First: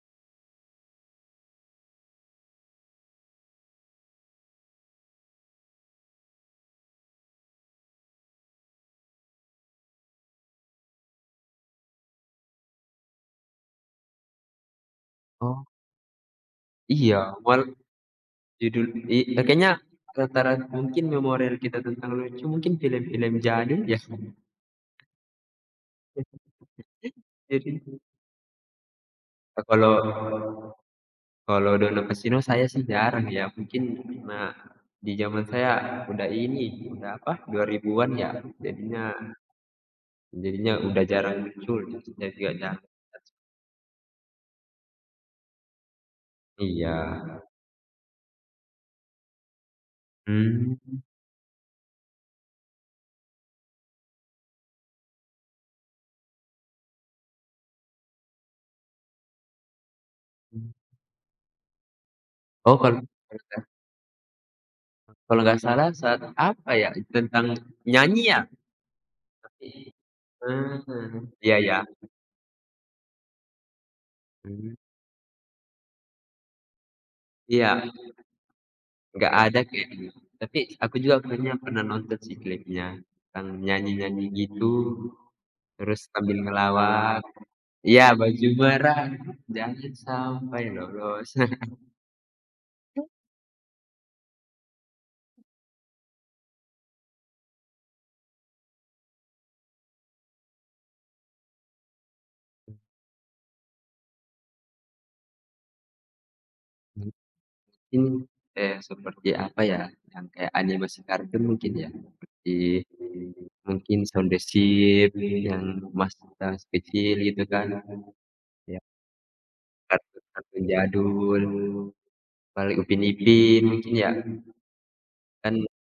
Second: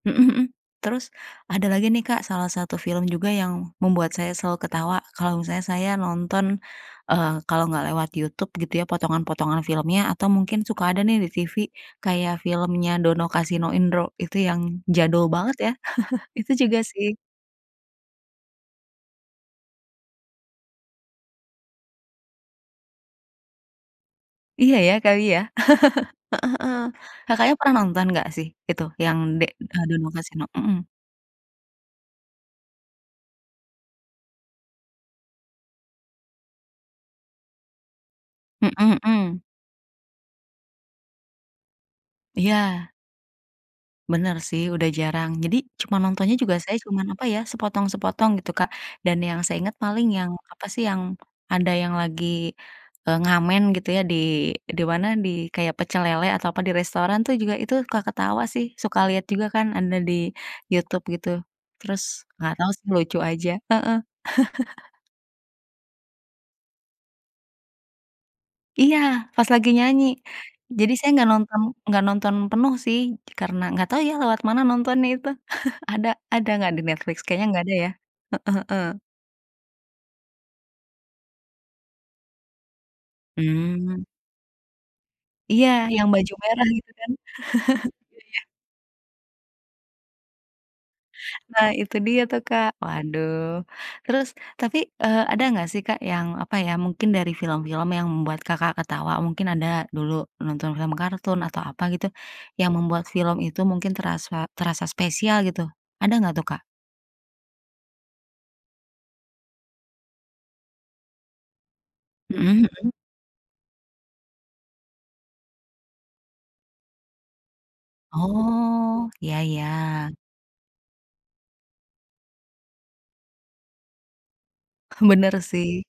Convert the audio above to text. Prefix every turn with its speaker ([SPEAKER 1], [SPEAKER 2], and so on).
[SPEAKER 1] Mhm mhm. Terus ada lagi nih, Kak, salah satu film juga yang membuat saya selalu ketawa kalau misalnya saya nonton, eee, kalau nggak lewat YouTube, gitu ya, potongan-potongan filmnya atau mungkin suka ada nih di TV, kayak filmnya Dono, Kasino, Indro, itu yang jadul banget,
[SPEAKER 2] Oh.
[SPEAKER 1] ya. Itu juga
[SPEAKER 2] Iya,
[SPEAKER 1] sih.
[SPEAKER 2] war judul i eee, kayaknya rata-rata mungkin memori kita tentang lucu mungkin film-film jadul nggak, sih?
[SPEAKER 1] Iya, ya, kali, ya. Heeh heeh. Kakaknya pernah
[SPEAKER 2] Jadi
[SPEAKER 1] nonton nggak sih, itu yang d
[SPEAKER 2] Eee,
[SPEAKER 1] eee,
[SPEAKER 2] kalau
[SPEAKER 1] Dono, Kasino? Mhm.
[SPEAKER 2] kalau Dono, Kasino saya sih jarang ya, mungkin karena di zaman saya udah ini, udah, apa, 2000-an ya,
[SPEAKER 1] Mhm
[SPEAKER 2] jadinya
[SPEAKER 1] mhm.
[SPEAKER 2] jadinya udah jarang muncul, YouTube-nya juga jarang
[SPEAKER 1] Iya.
[SPEAKER 2] banget.
[SPEAKER 1] Bener sih, udah jarang. Jadi cuma nontonnya juga, saya cuman,
[SPEAKER 2] Iya.
[SPEAKER 1] apa ya, sepotong-sepotong, gitu, Kak. Dan yang saya inget, paling yang, apa sih, yang
[SPEAKER 2] Hmm.
[SPEAKER 1] ada yang lagi, eee, ngamen, gitu ya, di di mana di kayak pecel lele atau, apa, di restoran tuh juga, itu suka ketawa sih. Suka lihat juga kan ada di
[SPEAKER 2] M
[SPEAKER 1] YouTube, gitu. Terus, nggak tahu
[SPEAKER 2] Oh,
[SPEAKER 1] sih
[SPEAKER 2] kalau
[SPEAKER 1] lucu aja.
[SPEAKER 2] [unintelligible]
[SPEAKER 1] Heeh.
[SPEAKER 2] Kalau nggak salah saat, apa ya, tentang nyanyi, ya?
[SPEAKER 1] Iya, pas lagi
[SPEAKER 2] Tapi
[SPEAKER 1] nyanyi.
[SPEAKER 2] mmm,
[SPEAKER 1] Jadi saya
[SPEAKER 2] mhm.
[SPEAKER 1] nggak
[SPEAKER 2] Iya
[SPEAKER 1] nonton
[SPEAKER 2] ya.
[SPEAKER 1] nggak nonton penuh sih, karena nggak tahu ya lewat mana
[SPEAKER 2] Mmm.
[SPEAKER 1] nontonnya itu. Ada ada nggak di Netflix? Kayaknya nggak
[SPEAKER 2] Iya.
[SPEAKER 1] ada, ya. Heeh heeh.
[SPEAKER 2] Nggak ada kayaknya. Tapi aku juga kayaknya pernah nonton sih klipnya tentang
[SPEAKER 1] Hmm.
[SPEAKER 2] nyanyi-nyanyi gitu,
[SPEAKER 1] Iya,
[SPEAKER 2] terus
[SPEAKER 1] yang baju
[SPEAKER 2] sambil
[SPEAKER 1] merah itu kan.
[SPEAKER 2] ngelawak. Iya,
[SPEAKER 1] Iya.
[SPEAKER 2] baju merah jangan sampai lolos.
[SPEAKER 1] Nah, itu dia tuh, Kak. Waduh. Terus tapi, eee, ada nggak sih, Kak, yang, apa ya, mungkin dari film-film yang membuat Kakak ketawa, mungkin ada dulu nonton film kartun atau apa gitu, yang membuat film itu mungkin terasa terasa spesial, gitu, ada nggak tuh, Kak?
[SPEAKER 2] [unintelligible] Mmm, eh, seperti, apa ya, yang kayak animasi kartun mungkin ya,
[SPEAKER 1] Mhm
[SPEAKER 2] di
[SPEAKER 1] mhm.
[SPEAKER 2] mungkin Shaun the Sheep yang pas kita masih kecil, gitu kan. Iya.
[SPEAKER 1] Oh. Iya iya.
[SPEAKER 2] Kartun-kartun jadul. Paling Upin Ipin mungkin, ya.
[SPEAKER 1] Bener
[SPEAKER 2] Kan
[SPEAKER 1] sih.